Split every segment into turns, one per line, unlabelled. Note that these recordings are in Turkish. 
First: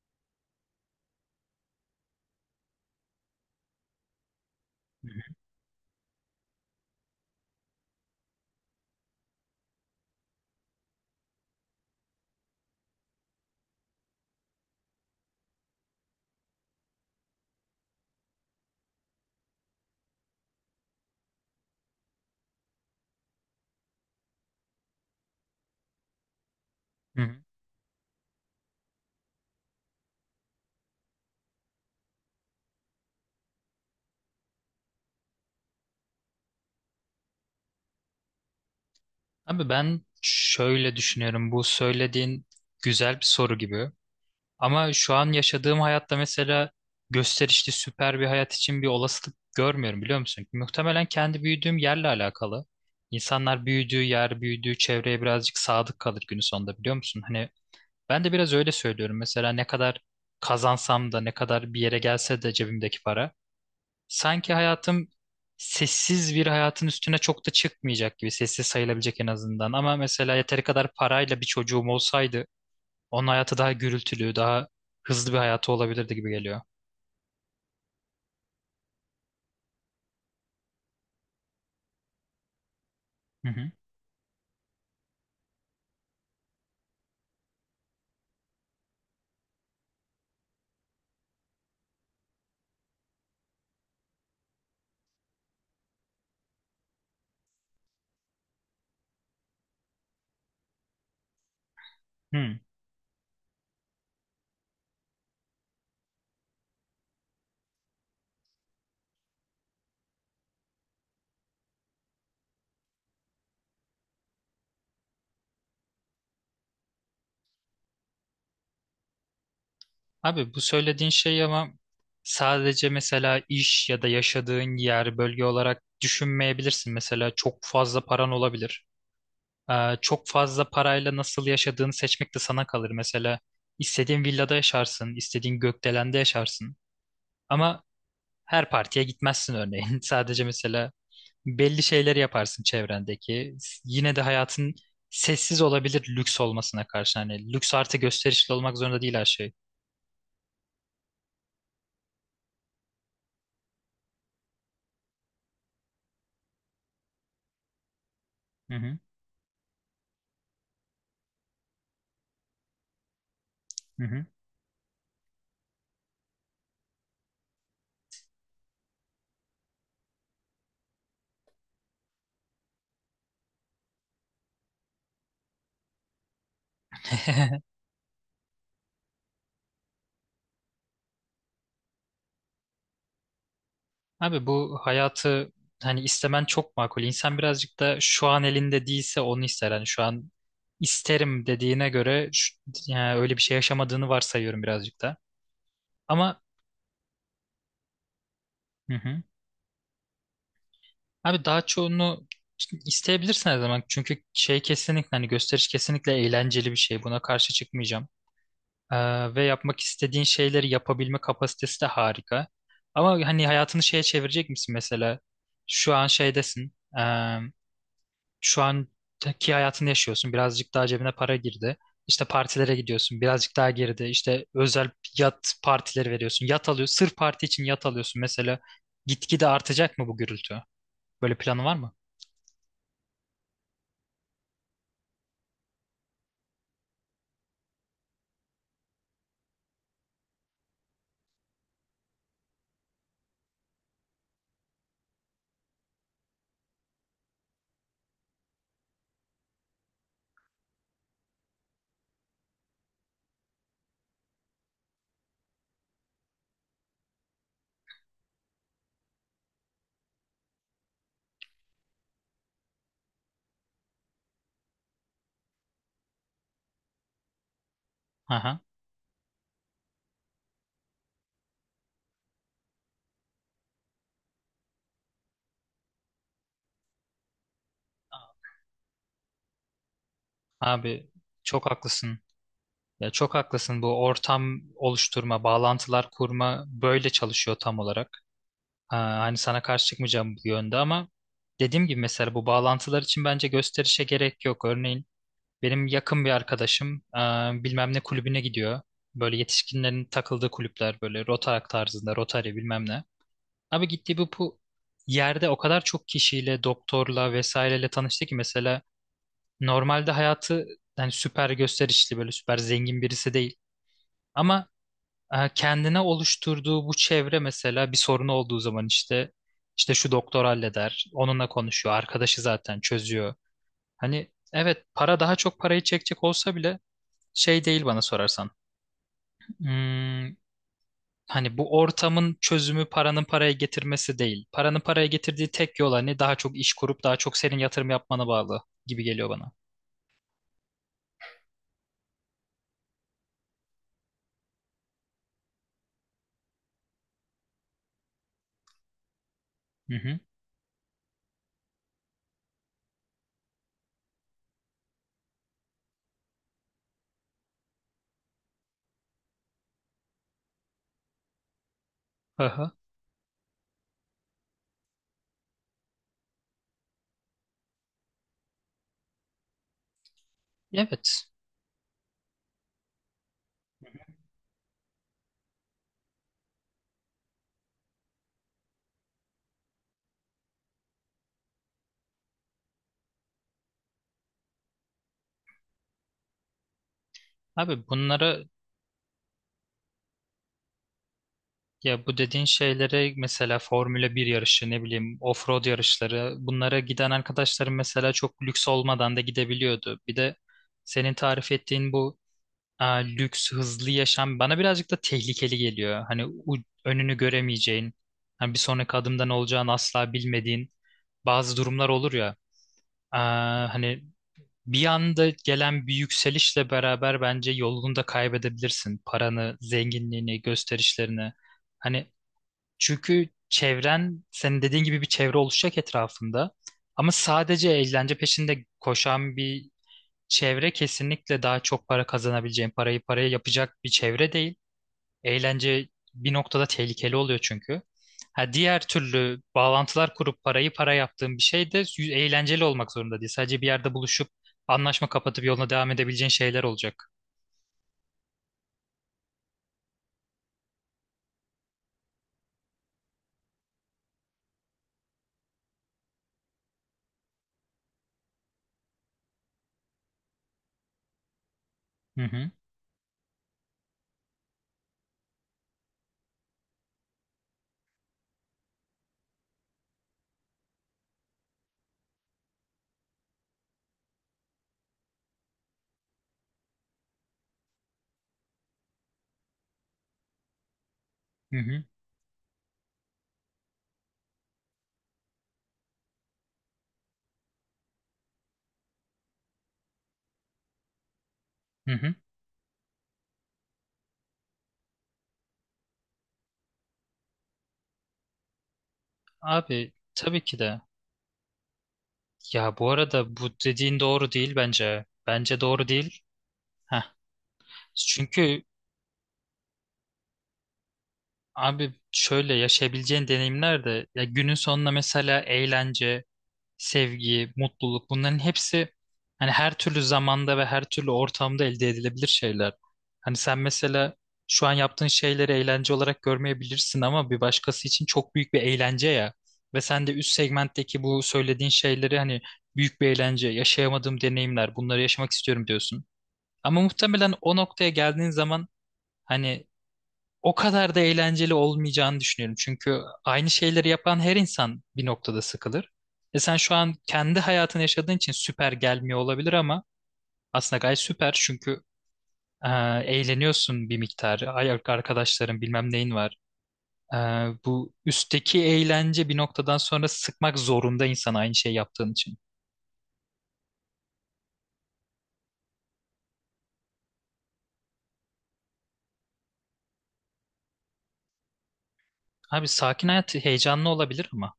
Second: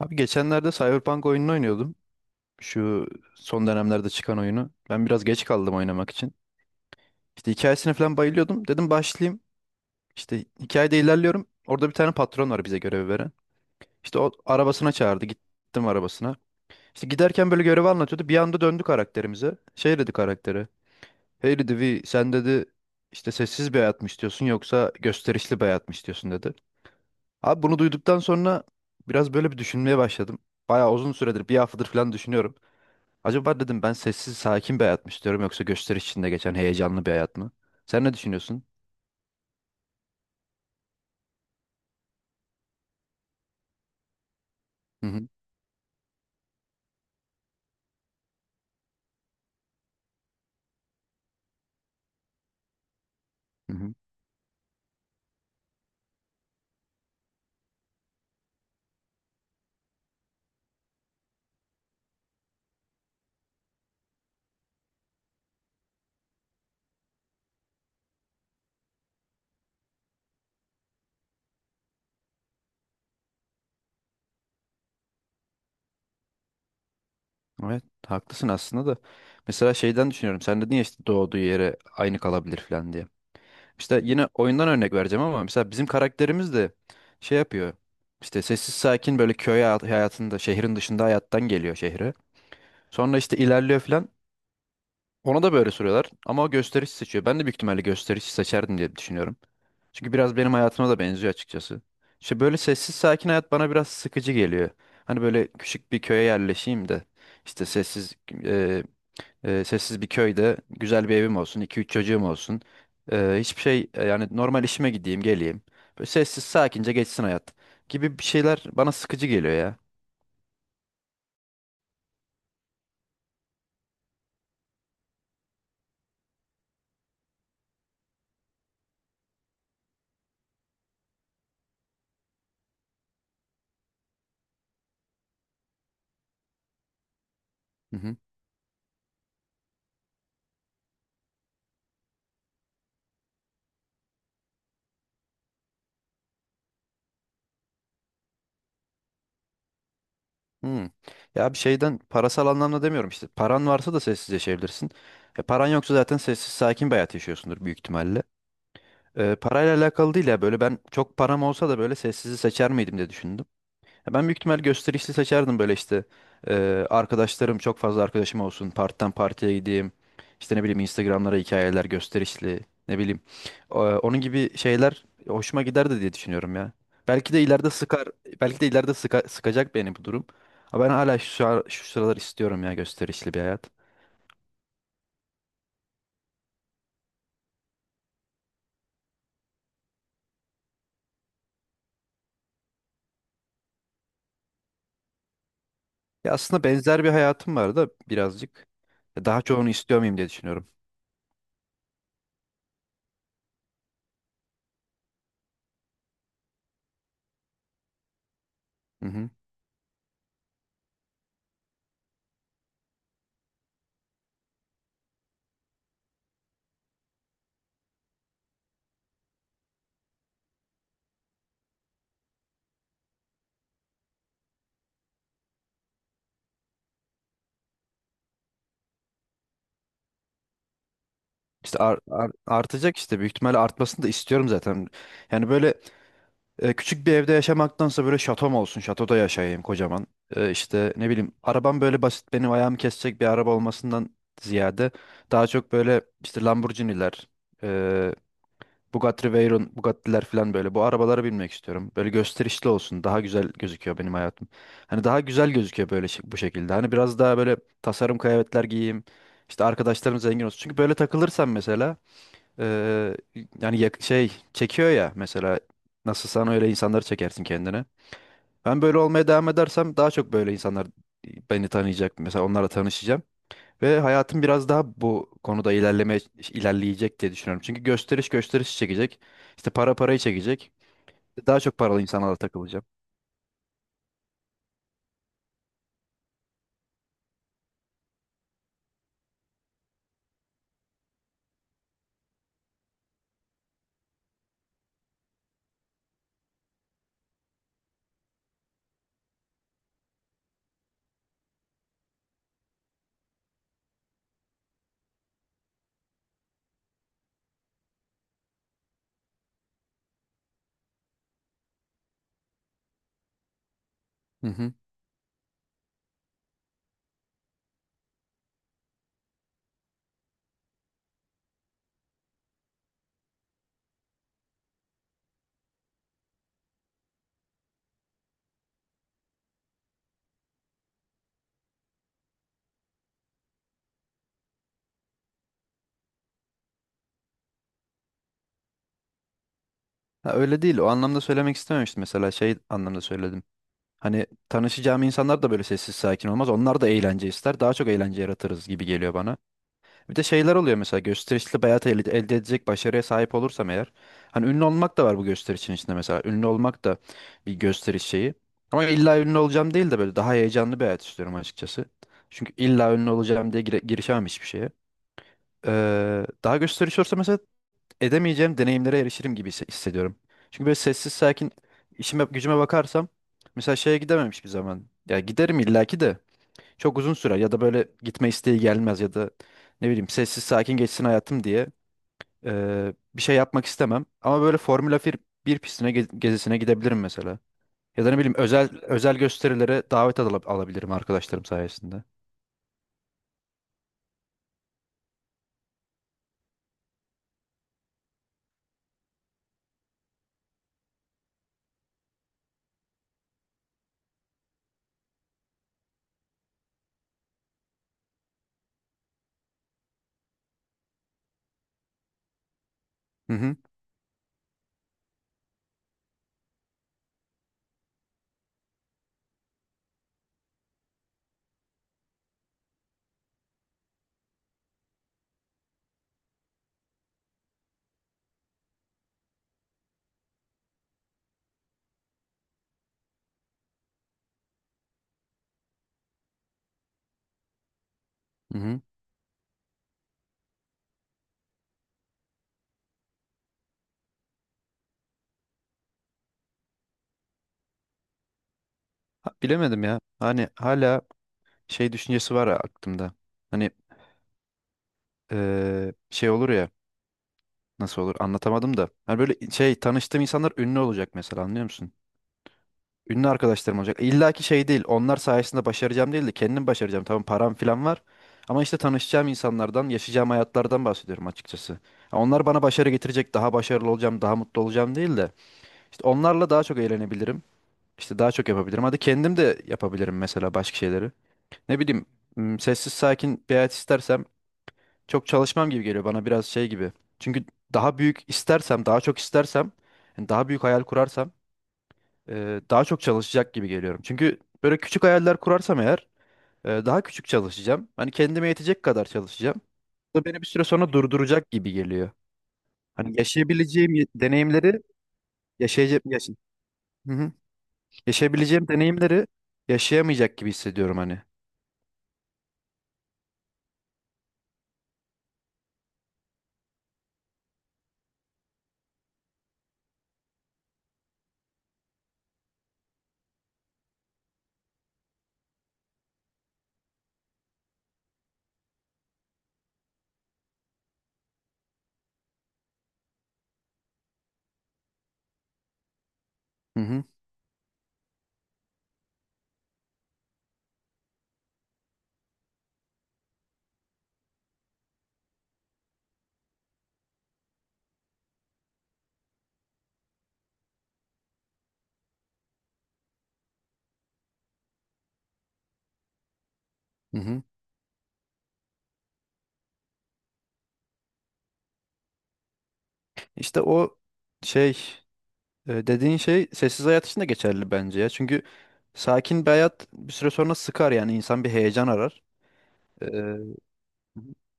Abi geçenlerde Cyberpunk oyununu oynuyordum. Şu son dönemlerde çıkan oyunu. Ben
Hı
biraz
hı.
geç kaldım oynamak için. İşte hikayesine falan bayılıyordum. Dedim başlayayım. İşte hikayede ilerliyorum. Orada bir tane patron var bize görevi veren. İşte o arabasına çağırdı. Gittim arabasına. İşte giderken böyle görevi anlatıyordu. Bir anda döndü karakterimize. Şey dedi karaktere. Hey dedi, "Vi, sen dedi işte sessiz bir hayat mı istiyorsun yoksa gösterişli bir hayat mı istiyorsun?" dedi.
Hı hı.
Abi bunu duyduktan sonra biraz böyle bir düşünmeye başladım. Bayağı uzun süredir bir haftadır falan düşünüyorum. Acaba dedim ben sessiz sakin bir hayat mı istiyorum yoksa gösteri içinde geçen heyecanlı bir hayat mı? Sen ne düşünüyorsun?
Abi ben şöyle düşünüyorum. Bu söylediğin güzel bir soru gibi. Ama
Hı
şu
hı.
an yaşadığım hayatta mesela gösterişli süper bir hayat için bir olasılık görmüyorum, biliyor musun? Muhtemelen kendi büyüdüğüm yerle alakalı. İnsanlar
Hı hı.
büyüdüğü yer, büyüdüğü çevreye birazcık sadık kalır günün sonunda, biliyor musun? Hani ben de biraz öyle söylüyorum. Mesela ne kadar kazansam da, ne kadar bir yere gelse de cebimdeki para. Sanki hayatım sessiz bir hayatın üstüne çok da çıkmayacak gibi, sessiz sayılabilecek en azından. Ama mesela yeteri kadar parayla bir çocuğum olsaydı onun hayatı daha gürültülü, daha hızlı bir hayatı olabilirdi gibi geliyor.
Evet, haklısın aslında da. Mesela şeyden düşünüyorum. Sen dedin ya işte doğduğu yere aynı kalabilir falan diye.
Hı hı.
İşte yine oyundan örnek vereceğim ama mesela bizim karakterimiz de şey yapıyor. İşte sessiz sakin böyle köy hayatında şehrin dışında hayattan geliyor şehre. Sonra işte ilerliyor falan. Ona da böyle soruyorlar ama o gösterişi seçiyor. Ben de büyük ihtimalle gösterişi seçerdim diye düşünüyorum. Çünkü biraz benim hayatıma da benziyor açıkçası. İşte böyle
Hı.
sessiz sakin hayat bana biraz sıkıcı geliyor. Hani böyle küçük bir köye yerleşeyim de işte e, sessiz bir köyde güzel bir evim olsun, iki üç çocuğum olsun. Hiçbir şey yani normal işime gideyim, geleyim. Böyle sessiz sakince geçsin hayat gibi bir şeyler bana sıkıcı geliyor ya.
Abi bu söylediğin şey ama sadece mesela iş ya da yaşadığın yer, bölge olarak düşünmeyebilirsin. Mesela çok fazla paran olabilir. Çok fazla parayla nasıl yaşadığını seçmek de sana kalır. Mesela istediğin villada yaşarsın, istediğin gökdelende yaşarsın. Ama
Hı hı.
her partiye gitmezsin örneğin. Sadece mesela belli şeyleri yaparsın çevrendeki. Yine de hayatın sessiz olabilir, lüks olmasına karşı. Hani lüks artı gösterişli olmak zorunda değil her şey.
Hmm. Ya bir şeyden parasal anlamda demiyorum işte. Paran varsa da sessiz yaşayabilirsin. Paran yoksa zaten sessiz sakin bir hayat yaşıyorsundur büyük ihtimalle.
Hı hı.
Parayla alakalı değil ya böyle ben çok param olsa da böyle sessizi seçer miydim diye düşündüm.
Hı
Ya, ben
hı.
büyük ihtimal gösterişli seçerdim böyle işte arkadaşlarım çok fazla arkadaşım olsun partiden partiye gideyim işte ne bileyim Instagram'lara hikayeler gösterişli ne bileyim onun gibi şeyler hoşuma giderdi diye düşünüyorum ya. Belki de ileride sıkar, belki de ileride sıkacak beni bu durum. Ama ben hala şu sıralar istiyorum ya gösterişli bir hayat.
Abi bu hayatı hani istemen çok makul. İnsan birazcık da şu an elinde değilse onu ister. Hani şu an isterim dediğine göre yani öyle bir şey yaşamadığını varsayıyorum birazcık da.
Ya
Ama
aslında benzer bir hayatım var da birazcık
hı hı.
daha çoğunu istiyor muyum diye düşünüyorum.
Abi daha çoğunu isteyebilirsin her zaman. Çünkü şey, kesinlikle hani gösteriş kesinlikle eğlenceli bir şey. Buna karşı çıkmayacağım.
Hı hı.
Ve yapmak istediğin şeyleri yapabilme kapasitesi de harika. Ama hani hayatını şeye çevirecek misin mesela? Şu an şeydesin. ee, şu anki hayatını yaşıyorsun. Birazcık daha cebine para girdi. İşte partilere gidiyorsun. Birazcık daha girdi. İşte özel yat partileri veriyorsun. Yat alıyorsun. Sırf parti için yat alıyorsun mesela. Gitgide artacak mı bu gürültü? Böyle planı var
İşte
mı?
artacak, işte büyük ihtimalle artmasını da istiyorum zaten. Yani böyle küçük bir evde yaşamaktansa böyle şatom olsun. Şatoda yaşayayım kocaman. İşte ne bileyim arabam böyle basit benim ayağımı kesecek bir araba olmasından ziyade daha çok böyle işte Lamborghini'ler, e, Bugatti Veyron, Bugatti'ler falan böyle bu arabalara binmek istiyorum. Böyle gösterişli olsun. Daha güzel gözüküyor benim hayatım. Hani daha güzel gözüküyor böyle bu şekilde. Hani biraz daha böyle tasarım kıyafetler giyeyim. İşte arkadaşlarım zengin olsun. Çünkü böyle takılırsam mesela ee, yani şey çekiyor ya, mesela nasıl sen öyle insanları çekersin kendine.
Aha.
Ben böyle olmaya devam edersem daha çok böyle insanlar beni tanıyacak. Mesela onlarla tanışacağım ve hayatım biraz daha bu konuda ilerleyecek diye düşünüyorum. Çünkü gösteriş gösteriş çekecek. İşte para parayı çekecek.
Abi
Daha
çok
çok paralı
haklısın.
insanlarla takılacağım.
Ya çok haklısın. Bu ortam oluşturma, bağlantılar kurma böyle çalışıyor tam olarak. Ha, hani sana karşı çıkmayacağım bu yönde ama dediğim gibi mesela bu bağlantılar için bence gösterişe gerek yok. Örneğin benim yakın bir arkadaşım bilmem ne kulübüne gidiyor. Böyle yetişkinlerin takıldığı kulüpler, böyle Rotaract tarzında, Rotary bilmem ne. Abi gittiği bu yerde o kadar çok kişiyle, doktorla vesaireyle tanıştı ki mesela normalde hayatı yani süper gösterişli, böyle süper zengin birisi değil.
Hı
Ama
hı.
kendine oluşturduğu bu çevre, mesela bir sorunu olduğu zaman işte şu doktor halleder, onunla konuşuyor, arkadaşı zaten çözüyor. Hani evet, para daha çok parayı çekecek olsa bile şey değil bana sorarsan. Hmm, hani bu ortamın çözümü paranın paraya getirmesi değil. Paranın paraya getirdiği tek yol hani daha çok iş kurup daha çok senin yatırım yapmana bağlı gibi geliyor bana.
Ha, öyle değil. O anlamda söylemek istememiştim. Mesela şey anlamda söyledim. Hani tanışacağım insanlar da böyle sessiz sakin olmaz. Onlar da eğlence ister. Daha çok eğlence yaratırız gibi geliyor bana.
Hı
Bir
hı.
de şeyler oluyor mesela gösterişli bir hayat elde edecek başarıya sahip olursam eğer. Hani ünlü olmak da var bu gösterişin içinde mesela. Ünlü olmak da bir gösteriş şeyi. Ama illa ünlü olacağım değil de böyle daha heyecanlı bir hayat istiyorum açıkçası. Çünkü
Aha.
illa ünlü olacağım diye girişemem hiçbir şeye. Daha gösteriş olursa mesela edemeyeceğim deneyimlere erişirim gibi hissediyorum. Çünkü böyle sessiz
Evet.
sakin işime gücüme bakarsam mesela şeye gidemem hiçbir zaman. Ya giderim illaki de çok uzun sürer ya da böyle gitme isteği gelmez ya da ne bileyim sessiz sakin geçsin hayatım diye bir şey yapmak istemem. Ama böyle Formula 1 bir pistine gezisine gidebilirim mesela.
Abi
Ya da ne bileyim
bunlara
özel özel gösterilere davet alabilirim arkadaşlarım sayesinde.
ya bu dediğin şeylere mesela Formula bir yarışı, ne bileyim, offroad yarışları, bunlara giden arkadaşlarım mesela çok lüks olmadan da gidebiliyordu. Bir de senin tarif ettiğin bu, lüks hızlı yaşam bana birazcık da tehlikeli geliyor. Hani önünü göremeyeceğin, hani bir sonraki adımda ne olacağını asla bilmediğin bazı durumlar olur ya.
Hı hı.
Hani bir anda gelen bir yükselişle beraber bence yolunu da kaybedebilirsin. Paranı, zenginliğini, gösterişlerini. Hani çünkü çevren, senin dediğin gibi bir çevre oluşacak etrafında. Ama sadece eğlence peşinde koşan bir çevre kesinlikle daha çok para kazanabileceğin, parayı paraya yapacak bir çevre değil. Eğlence bir noktada tehlikeli oluyor çünkü. Ha,
Hı
diğer
hı.
türlü bağlantılar kurup parayı para yaptığın bir şey de eğlenceli olmak zorunda değil. Sadece bir yerde buluşup anlaşma kapatıp yoluna devam edebileceğin şeyler olacak.
Ha, bilemedim ya. Hani hala şey düşüncesi var aklımda. Hani şey olur ya nasıl olur anlatamadım da. Hani böyle şey tanıştığım insanlar ünlü olacak mesela, anlıyor musun?
Hı hı,
Ünlü arkadaşlarım olacak. İlla ki şey değil. Onlar sayesinde başaracağım değil de kendim başaracağım. Tamam, param falan var. Ama işte tanışacağım insanlardan, yaşayacağım hayatlardan bahsediyorum açıkçası. Ha, onlar bana başarı getirecek, daha başarılı olacağım, daha mutlu olacağım değil de işte onlarla daha çok eğlenebilirim. İşte daha çok yapabilirim. Hadi, kendim de yapabilirim mesela başka şeyleri.
hı
Ne
hı,
bileyim, sessiz sakin bir hayat istersem çok çalışmam gibi geliyor bana biraz şey gibi. Çünkü daha büyük istersem, daha çok istersem, yani daha büyük hayal kurarsam
hı hı.
daha çok çalışacak gibi geliyorum. Çünkü böyle küçük hayaller kurarsam eğer daha küçük çalışacağım. Hani kendime yetecek kadar çalışacağım.
Abi
Bu da beni
tabii
bir
ki
süre
de.
sonra durduracak gibi geliyor.
Ya bu
Hani
arada bu
yaşayabileceğim
dediğin doğru değil
deneyimleri
bence. Bence doğru
yaşayacak
değil.
yaşa
Heh.
Hı hı.
Çünkü
Yaşayabileceğim deneyimleri yaşayamayacak gibi hissediyorum hani.
abi şöyle, yaşayabileceğin deneyimler de ya günün sonunda, mesela eğlence, sevgi, mutluluk, bunların hepsi hani her türlü zamanda ve her türlü ortamda elde edilebilir şeyler. Hani sen mesela şu an yaptığın şeyleri eğlence olarak görmeyebilirsin ama bir başkası için çok büyük bir eğlence ya. Ve sen de üst segmentteki bu söylediğin şeyleri hani büyük bir eğlence, yaşayamadığım deneyimler, bunları yaşamak istiyorum diyorsun.
Hı
Ama
hı.
muhtemelen o noktaya geldiğin zaman hani o kadar da eğlenceli olmayacağını düşünüyorum. Çünkü aynı şeyleri yapan her insan bir noktada sıkılır. E sen şu an kendi hayatını yaşadığın için süper gelmiyor olabilir ama aslında gayet süper, çünkü e, eğleniyorsun bir miktar. Ay, arkadaşların bilmem neyin var. E,
Hı hı.
bu üstteki eğlence bir noktadan sonra sıkmak zorunda, insan aynı şey yaptığın için.
İşte o şey, dediğin şey sessiz hayat için de geçerli bence ya. Çünkü sakin bir hayat bir süre sonra sıkar, yani insan bir heyecan
Abi sakin hayat
arar.
heyecanlı olabilir ama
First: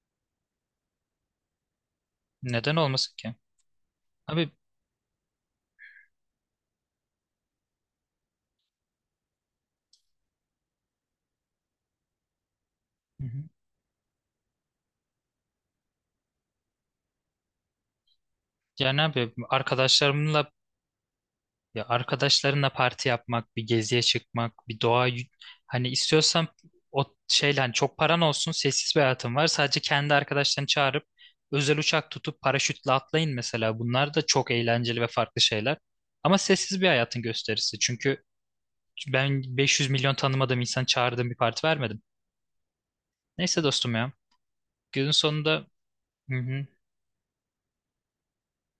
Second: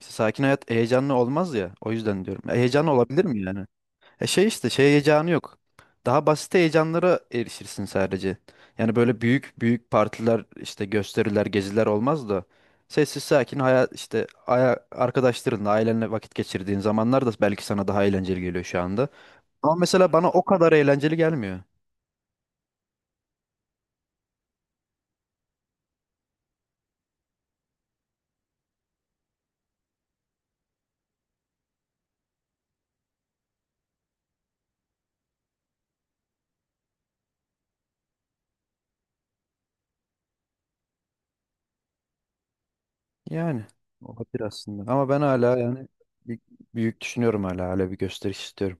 İşte sakin hayat heyecanlı olmaz ya. O yüzden diyorum. E,
neden
Heyecanlı
olmasın
olabilir
ki?
mi yani? E şey
Abi
işte şey heyecanı yok. Daha basit heyecanlara erişirsin sadece. Yani böyle büyük büyük partiler işte gösteriler geziler olmaz da. Sessiz
hı hı.
sakin hayat işte arkadaşlarınla ailenle vakit geçirdiğin zamanlar da belki sana daha eğlenceli geliyor şu
Yani
anda.
abi
Ama mesela bana o
arkadaşlarımla
kadar eğlenceli gelmiyor.
ya arkadaşlarınla parti yapmak, bir geziye çıkmak, bir hani istiyorsan o şeyle, hani çok paran olsun, sessiz bir hayatın var. Sadece kendi arkadaşlarını çağırıp özel uçak tutup paraşütle atlayın mesela. Bunlar da çok eğlenceli ve farklı şeyler. Ama sessiz bir hayatın gösterisi. Çünkü ben 500 milyon tanımadığım insan çağırdığım bir parti vermedim. Neyse
Yani
dostum ya.
olabilir aslında. Ama
Günün
ben hala
sonunda
yani
hı
bir-
hı.
büyük düşünüyorum, hala bir gösteriş istiyorum.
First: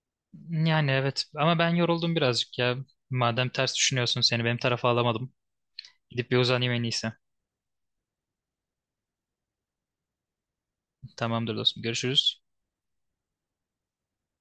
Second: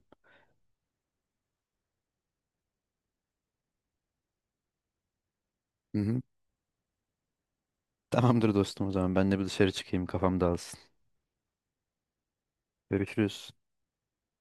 Yani evet ama ben yoruldum birazcık ya. Madem ters düşünüyorsun, seni benim tarafa alamadım.
Hı hı.
Gidip bir uzanayım en iyisi.
Tamamdır dostum, o zaman ben de bir dışarı çıkayım kafam dağılsın.
Tamamdır dostum. Görüşürüz.
Görüşürüz.